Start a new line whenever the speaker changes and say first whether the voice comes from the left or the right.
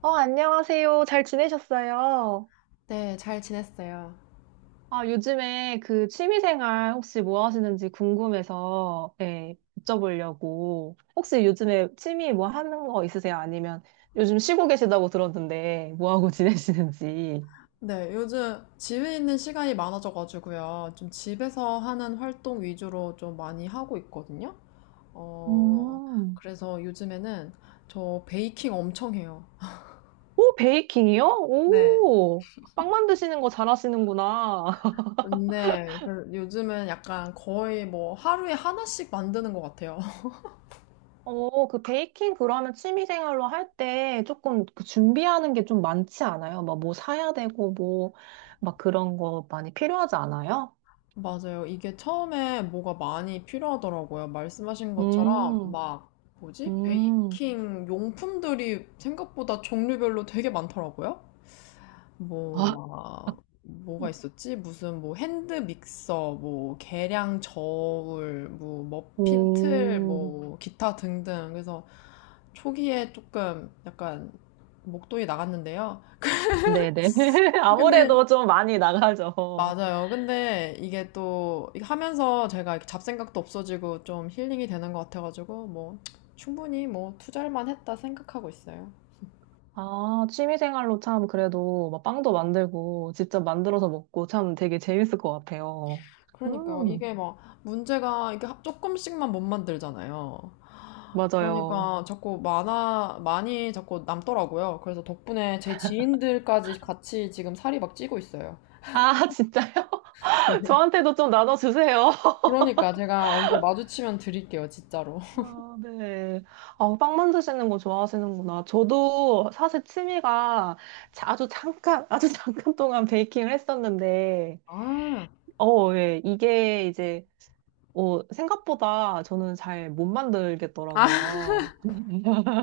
right: 어, 안녕하세요. 잘 지내셨어요?
left: 네, 잘 지냈어요.
right: 아, 요즘에 그 취미생활 혹시 뭐 하시는지 궁금해서, 예, 여쭤보려고. 혹시 요즘에 취미 뭐 하는 거 있으세요? 아니면 요즘 쉬고 계시다고 들었는데, 뭐 하고 지내시는지.
left: 네, 요즘 집에 있는 시간이 많아져가지고요. 좀 집에서 하는 활동 위주로 좀 많이 하고 있거든요. 어,
right: 음.
left: 그래서 요즘에는 저 베이킹 엄청 해요.
right: 오, 베이킹이요?
left: 네.
right: 오, 빵 만드시는 거 잘하시는구나.
left: 근데 그 요즘은 약간 거의 뭐 하루에 하나씩 만드는 것 같아요.
right: 어, 그 베이킹 그러면 취미생활로 할 때 조금 그 준비하는 게 좀 많지 않아요? 막 뭐 사야 되고 뭐 막 그런 거 많이 필요하지 않아요?
left: 맞아요. 이게 처음에 뭐가 많이 필요하더라고요. 말씀하신 것처럼
right: 음,
left: 막 뭐지?
right: 음,
left: 베이킹 용품들이 생각보다 종류별로 되게 많더라고요.
right: 아,
left: 뭐 막 뭐가 있었지? 무슨 뭐 핸드 믹서, 뭐 계량 저울, 뭐 머핀 틀,
right: 음,
left: 뭐 기타 등등. 그래서 초기에 조금 약간 목돈이 나갔는데요.
right: 네네.
left: 근데
right: 아무래도 좀 많이 나가죠.
left: 맞아요. 근데 이게 또 이게 하면서 제가 이렇게 잡생각도 없어지고 좀 힐링이 되는 것 같아가지고 뭐 충분히 뭐 투자할 만했다 생각하고 있어요.
right: 아, 취미생활로 참 그래도 막 빵도 만들고 직접 만들어서 먹고 참 되게 재밌을 것 같아요.
left: 그러니까
right: 음,
left: 이게 막 문제가 이게 조금씩만 못 만들잖아요.
right: 맞아요.
left: 그러니까 자꾸 많아 많이 자꾸 남더라고요. 그래서 덕분에 제 지인들까지 같이 지금 살이 막 찌고 있어요.
right: 아, 진짜요? 저한테도 좀 나눠주세요.
left: 그러니까 제가 언제 마주치면 드릴게요, 진짜로.
right: 아, 네. 아, 빵 만드시는 거 좋아하시는구나. 저도 사실 취미가 아주 잠깐, 아주 잠깐 동안 베이킹을 했었는데,
left: 아,
right: 어, 예. 이게 이제, 어, 생각보다 저는 잘 못
left: 아,
right: 만들겠더라고요.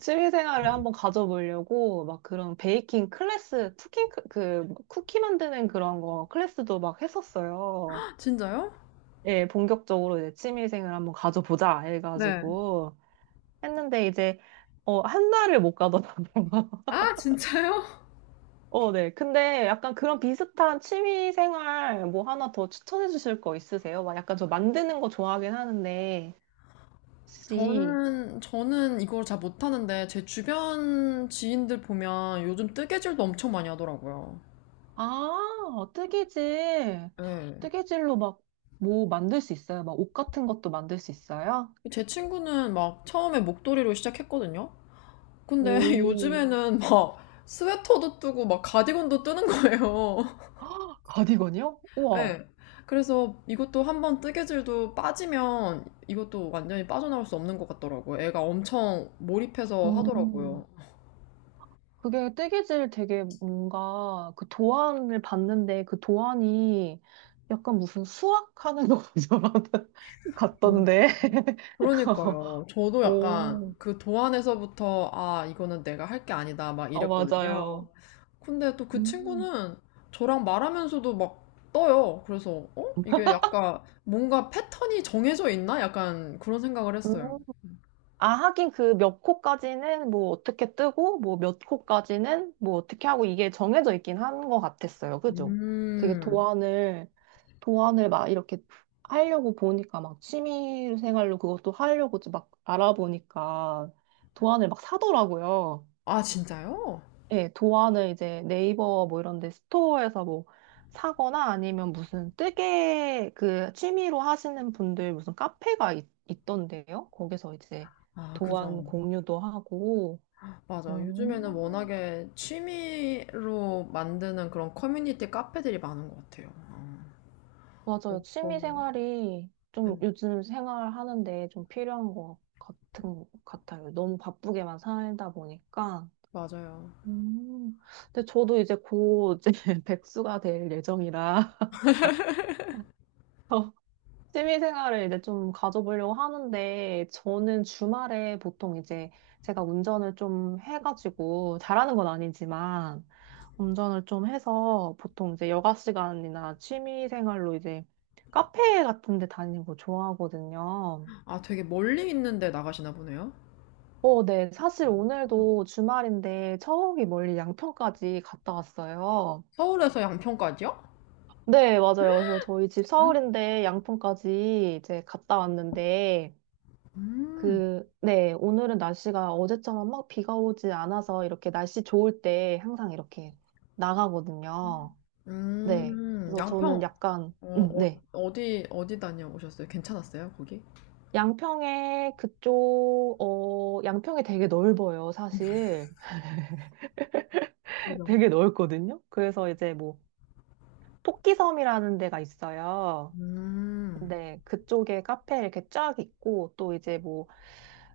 right: 취미 생활을 한번 가져보려고 막 그런 베이킹 클래스, 쿠킹, 그, 쿠키 만드는 그런 거 클래스도 막 했었어요.
left: 진짜요?
right: 예, 본격적으로 이제 취미 생활 한번 가져보자
left: 네.
right: 해가지고. 했는데 이제 어, 한 달을 못 가더라고요.
left: 아, 진짜요?
right: 어, 네. 근데 약간 그런 비슷한 취미 생활 뭐 하나 더 추천해 주실 거 있으세요? 막 약간 저 만드는 거 좋아하긴 하는데 혹시
left: 저는 이걸 잘 못하는데, 제 주변 지인들 보면 요즘 뜨개질도 엄청 많이 하더라고요.
right: 아, 뜨개질.
left: 예.
right: 뜨개질로 막 뭐 만들 수 있어요? 막 옷 같은 것도 만들 수 있어요?
left: 제 친구는 막 처음에 목도리로 시작했거든요? 근데
right: 오.
left: 요즘에는 막 스웨터도 뜨고 막 가디건도 뜨는 거예요.
right: 가디건이요? 우와.
left: 예. 그래서 이것도 한번 뜨개질도 빠지면 이것도 완전히 빠져나올 수 없는 것 같더라고요. 애가 엄청 몰입해서 하더라고요.
right: 음. 그게 뜨개질 되게 뭔가 그 도안을 봤는데 그 도안이 약간 무슨 수학하는 것처럼 같던데.
left: 그러니까요. 저도 약간
right: 오,
left: 그 도안에서부터 아, 이거는 내가 할 게 아니다 막
right: 어,
left: 이랬거든요.
right: 맞아요.
left: 근데 또 그
right: 음.
left: 친구는 저랑 말하면서도 막 떠요. 그래서 어? 이게 약간 뭔가 패턴이 정해져 있나? 약간 그런 생각을 했어요.
right: 아, 하긴 그 몇 코까지는 뭐 어떻게 뜨고, 뭐 몇 코까지는 뭐 어떻게 하고 이게 정해져 있긴 한 것 같았어요. 그죠? 그게
left: 음.
right: 도안을, 도안을 막 이렇게 하려고 보니까 막 취미 생활로 그것도 하려고 막 알아보니까 도안을 막 사더라고요.
left: 아, 진짜요?
right: 예, 도안을 이제 네이버 뭐 이런 데 스토어에서 뭐 사거나 아니면 무슨 뜨개 그 취미로 하시는 분들 무슨 카페가 있던데요. 거기서 이제
left: 아,
right: 도안
left: 그죠.
right: 공유도 하고.
left: 맞아. 요즘에는
right: 음,
left: 워낙에 취미로 만드는 그런 커뮤니티 카페들이 많은 것 같아요.
right: 맞아요. 취미
left: 음,
right: 생활이 좀
left: 음,
right: 요즘 생활하는데 좀 필요한 것 같아요. 너무 바쁘게만 살다 보니까.
left: 맞아요.
right: 음, 근데 저도 이제 곧 이제 백수가 될 예정이라. 취미 생활을 이제 좀 가져보려고 하는데, 저는 주말에 보통 이제 제가 운전을 좀 해가지고, 잘하는 건 아니지만, 운전을 좀 해서 보통 이제 여가 시간이나 취미 생활로 이제 카페 같은 데 다니는 거 좋아하거든요.
left: 아, 되게 멀리 있는데 나가시나 보네요.
right: 어, 네. 사실 오늘도 주말인데 저기 멀리 양평까지 갔다 왔어요.
left: 서울에서 양평까지요?
right: 네, 맞아요. 그래서 저희 집
left: 응?
right: 서울인데 양평까지 이제 갔다 왔는데,
left: 음,
right: 그, 네, 오늘은 날씨가 어제처럼 막 비가 오지 않아서 이렇게 날씨 좋을 때 항상 이렇게 나가거든요. 네. 그래서
left: 양평,
right: 저는 약간,
left: 어, 어,
right: 네.
left: 어디, 어디 다녀오셨어요? 괜찮았어요, 거기?
right: 양평에 그쪽, 어, 양평이 되게 넓어요, 사실.
left: 그죠?
right: 되게 넓거든요. 그래서 이제 뭐, 토끼섬이라는 데가 있어요.
left: 음,
right: 네, 그쪽에 카페 이렇게 쫙 있고, 또 이제 뭐,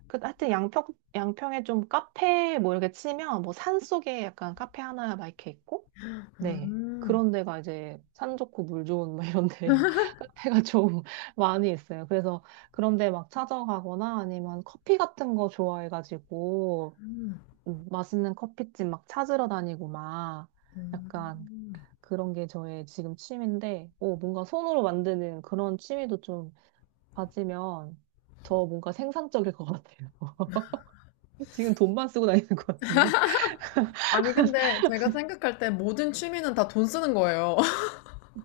right: 그, 하여튼 양평, 양평에 좀 카페 뭐 이렇게 치면, 뭐 산 속에 약간 카페 하나 막 이렇게 있고, 네.
left: 음,
right: 그런 데가 이제 산 좋고 물 좋은 막 이런 데 카페가 좀 많이 있어요. 그래서 그런 데 막 찾아가거나 아니면 커피 같은 거 좋아해가지고,
left: 음,
right: 맛있는 커피집 막 찾으러 다니고 막, 약간
left: 음.
right: 그런 게 저의 지금 취미인데, 오, 뭔가 손으로 만드는 그런 취미도 좀 가지면 저 뭔가 생산적일 것 같아요. 지금 돈만 쓰고 다니는 것 같은데.
left: 아니, 근데 제가 생각할 때 모든 취미는 다 돈 쓰는 거예요.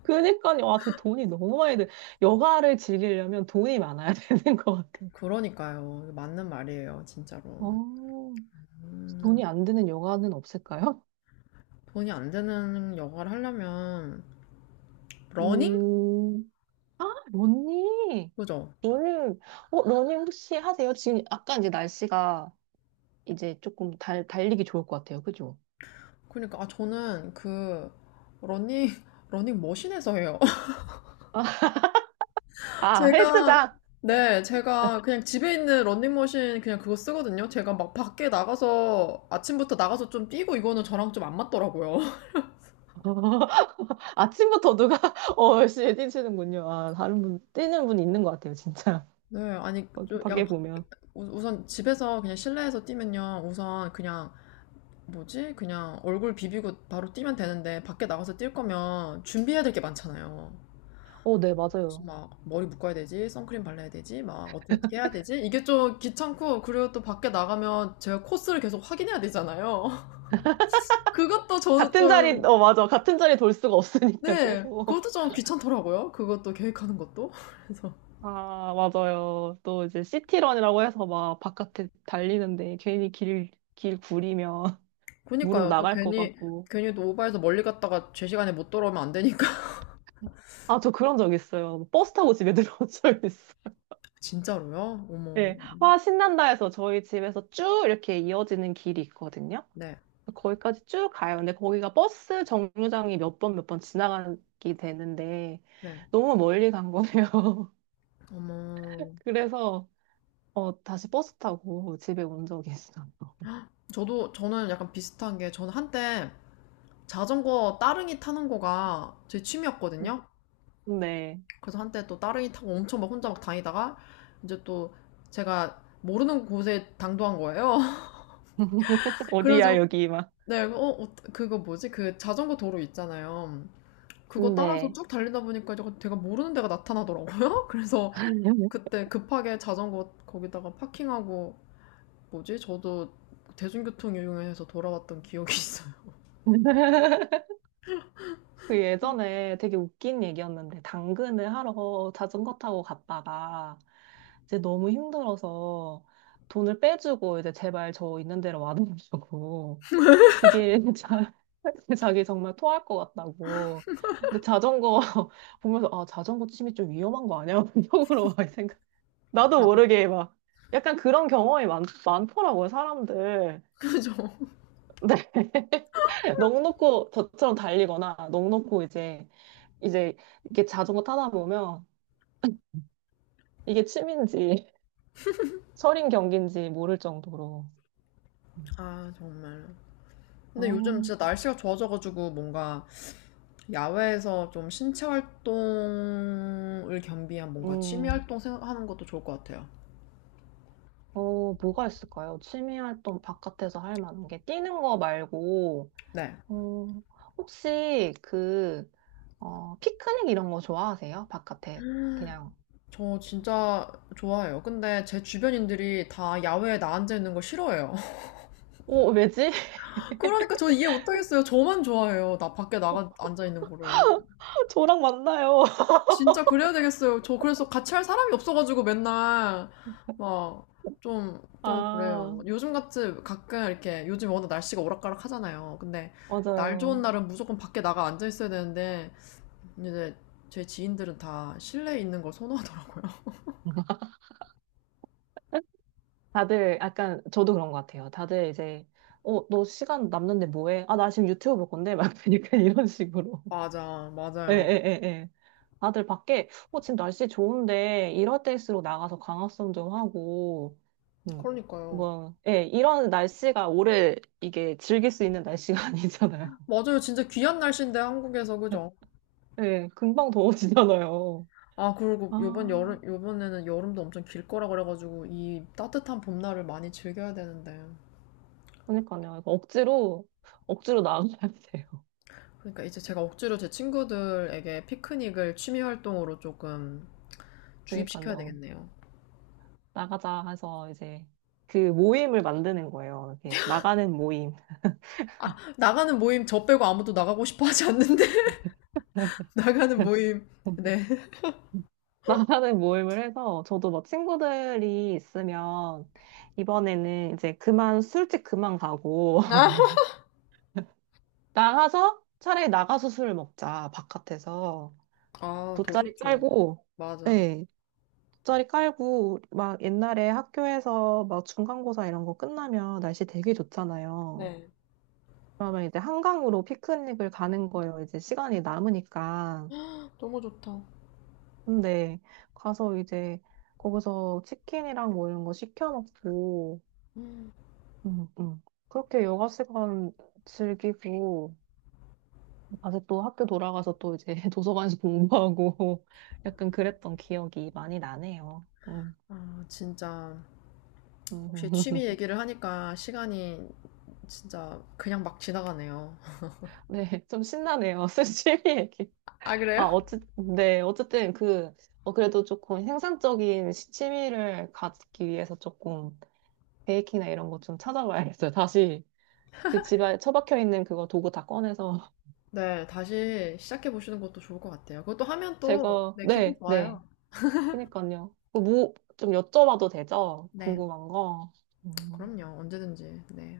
right: 그러니까요. 아, 저 돈이 너무 많이 들. 여가를 즐기려면 돈이 많아야 되는 것 같아요.
left: 그러니까요. 맞는 말이에요, 진짜로.
right: 어,
left: 음,
right: 돈이 안 드는 여가는 없을까요?
left: 돈이 안 되는 영화를 하려면, 러닝?
right: 음, 아, 러닝.
left: 그죠?
right: 러닝. 어, 러닝 혹시 하세요? 지금 약간 이제 날씨가 이제 조금 달리기 좋을 것 같아요. 그죠?
left: 그러니까, 아, 저는 그, 러닝, 러닝 머신에서 해요.
right: 아,
left: 제가,
right: 헬스장.
left: 네, 제가 그냥 집에 있는 런닝머신 그냥 그거 쓰거든요. 제가 막 밖에 나가서 아침부터 나가서 좀 뛰고 이거는 저랑 좀 안 맞더라고요.
right: 아침부터 누가 어 열심히 뛰시는군요. 아 다른 분 뛰는 분이 있는 것 같아요, 진짜.
left: 네, 아니,
right: 거기
left: 좀 약간
right: 밖에 보면.
left: 우선 집에서 그냥 실내에서 뛰면요. 우선 그냥 뭐지? 그냥 얼굴 비비고 바로 뛰면 되는데 밖에 나가서 뛸 거면 준비해야 될 게 많잖아요.
right: 어, 네,
left: 무슨
right: 맞아요.
left: 막 머리 묶어야 되지, 선크림 발라야 되지, 막 어떻게 어떻게 해야 되지? 이게 좀 귀찮고 그리고 또 밖에 나가면 제가 코스를 계속 확인해야 되잖아요. 그것도 저는
right: 같은 자리,
left: 좀
right: 어, 맞아. 같은 자리 돌 수가 없으니까
left: 네,
right: 계속.
left: 그것도 좀 귀찮더라고요. 그것도 계획하는 것도. 그래서
right: 아, 맞아요. 또 이제 시티런이라고 해서 막 바깥에 달리는데 괜히 길 구리면 무릎
left: 그니까요. 또
right: 나갈 것
left: 괜히
right: 같고.
left: 괜히 또 오바해서 멀리 갔다가 제 시간에 못 돌아오면 안 되니까.
right: 아, 저 그런 적 있어요. 버스 타고 집에 들어온 적 있어.
left: 진짜로요? 어머.
right: 예. 와, 신난다 해서 저희 집에서 쭉 이렇게 이어지는 길이 있거든요.
left: 네,
right: 거기까지 쭉 가요. 근데 거기가 버스 정류장이 몇 번 몇 번 지나가게 되는데
left: 네.
right: 너무 멀리 간 거네요.
left: 어머.
right: 그래서 어, 다시 버스 타고 집에 온 적이 있어요.
left: 저도 저는 약간 비슷한 게 저는 한때 자전거 따릉이 타는 거가 제 취미였거든요.
right: 네.
left: 그래서 한때 또 따릉이 타고 엄청 막 혼자 막 다니다가 이제 또 제가 모르는 곳에 당도한 거예요.
right: 어디야
left: 그래가지고
right: 여기 막.
left: 네, 그거 뭐지? 그 자전거 도로 있잖아요. 그거 따라서
right: 네.
left: 쭉 달리다 보니까 제가 모르는 데가 나타나더라고요. 그래서 그때 급하게 자전거 거기다가 파킹하고 뭐지? 저도 대중교통 이용해서 돌아왔던 기억이 있어요.
right: 그 예전에 되게 웃긴 얘기였는데 당근을 하러 자전거 타고 갔다가 이제 너무 힘들어서 돈을 빼주고 이제 제발 저 있는 데로 와달라고 그게 자기 정말 토할 것 같다고. 근데 자전거 보면서 아 자전거 취미 좀 위험한 거 아니야? 속으로 막 생각. 나도 모르게 막 약간 그런 경험이 많더라고요 사람들.
left: 그죠?
right: 네. 넋 놓고 저처럼 달리거나 넋 놓고 이제 이렇게 자전거 타다 보면 이게 취미인지 철인 경기인지 모를 정도로.
left: 아, 정말.
right: 아,
left: 근데 요즘 진짜 날씨가 좋아져가지고 뭔가 야외에서 좀 신체 활동을 겸비한 뭔가 취미
right: 음,
left: 활동 하는 것도 좋을 것 같아요.
right: 어, 뭐가 있을까요? 취미 활동 바깥에서 할 만한 게 뛰는 거 말고
left: 네.
right: 어, 혹시 그, 어, 피크닉 이런 거 좋아하세요? 바깥에 그냥.
left: 저 진짜 좋아해요. 근데 제 주변인들이 다 야외에 나앉아 있는 거 싫어해요.
right: 오 왜지?
left: 그러니까 저 이해 못하겠어요. 저만 좋아해요. 나 밖에 나가 앉아 있는 거를.
right: 저랑 만나요.
left: 진짜 그래야 되겠어요. 저 그래서 같이 할 사람이 없어가지고 맨날 막 좀, 좀
right: 아,
left: 그래요. 요즘 같이 가끔 이렇게 요즘 워낙 날씨가 오락가락 하잖아요. 근데 날 좋은
right: 맞아요.
left: 날은 무조건 밖에 나가 앉아 있어야 되는데 이제 제 지인들은 다 실내에 있는 걸 선호하더라고요.
right: 다들 약간 저도 그런 것 같아요. 다들 이제 어, 너 시간 남는데 뭐 해? 아, 나 지금 유튜브 볼 건데 막 그러니까 이런 식으로.
left: 맞아,
right: 예,
left: 맞아요.
right: 예, 예, 예. 다들 밖에 어, 지금 날씨 좋은데 이럴 때일수록 나가서 강화성 좀 하고 음.
left: 그러니까요.
right: 뭐 예, 이런 날씨가 오래 이게 즐길 수 있는 날씨가 아니잖아요.
left: 맞아요. 진짜 귀한 날씨인데 한국에서 그죠?
right: 네, 금방 더워지잖아요.
left: 아, 그리고 요번
right: 아,
left: 여름, 요번에는 여름도 엄청 길 거라 그래가지고 이 따뜻한 봄날을 많이 즐겨야 되는데.
right: 그러니까요. 이거 억지로, 억지로 나가야 돼요.
left: 그러니까 이제 제가 억지로 제 친구들에게 피크닉을 취미 활동으로 조금 주입시켜야
right: 그러니까요.
left: 되겠네요.
right: 나가자 해서 이제 그 모임을 만드는 거예요. 이렇게 나가는 모임.
left: 아, 나가는 모임 저 빼고 아무도 나가고 싶어 하지 않는데. 나가는 모임. 네.
right: 나가는 모임을 해서 저도 뭐 친구들이 있으면 이번에는 이제 그만 술집 그만 가고
left: 아,
right: 나가서 차라리 나가서 술을 먹자 바깥에서
left: 아, 더
right: 돗자리
left: 좋죠.
right: 깔고
left: 맞아.
right: 네, 짜리 깔고 막 옛날에 학교에서 막 중간고사 이런 거 끝나면 날씨 되게 좋잖아요.
left: 네.
right: 그러면 이제 한강으로 피크닉을 가는 거예요. 이제 시간이 남으니까.
left: 너무 좋다.
right: 근데 가서 이제 거기서 치킨이랑 뭐 이런 거 시켜 먹고
left: 음.
right: 음, 음. 그렇게 여가 시간 즐기고 다시 또 학교 돌아가서 또 이제 도서관에서 공부하고 약간 그랬던 기억이 많이 나네요. 음.
left: 아, 진짜. 혹시
right: 음.
left: 취미 얘기를 하니까 시간이 진짜 그냥 막 지나가네요.
right: 네, 좀 신나네요. 스시미 얘기.
left: 아,
right: 아,
left: 그래요?
right: 어쨌든, 네, 어쨌든 그, 어, 그래도 조금 생산적인 시- 취미를 갖기 위해서 조금 베이킹이나 이런 거 좀 찾아봐야겠어요. 다시 그 집에 처박혀 있는 그거 도구 다 꺼내서
left: 네, 다시 시작해 보시는 것도 좋을 것 같아요. 그것도 하면 또,
right: 제가,
left: 네, 기분
right: 네, 네.
left: 좋아요.
right: 그니까요. 그 뭐, 좀 여쭤봐도 되죠?
left: 네,
right: 궁금한 거. 음,
left: 그럼요. 언제든지. 네,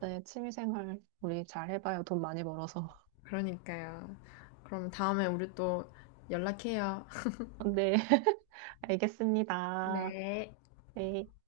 right: 네, 취미 생활 우리 잘 해봐요. 돈 많이 벌어서.
left: 그러니까요. 그럼 다음에 우리 또 연락해요.
right: 네, 알겠습니다.
left: 네.
right: 네.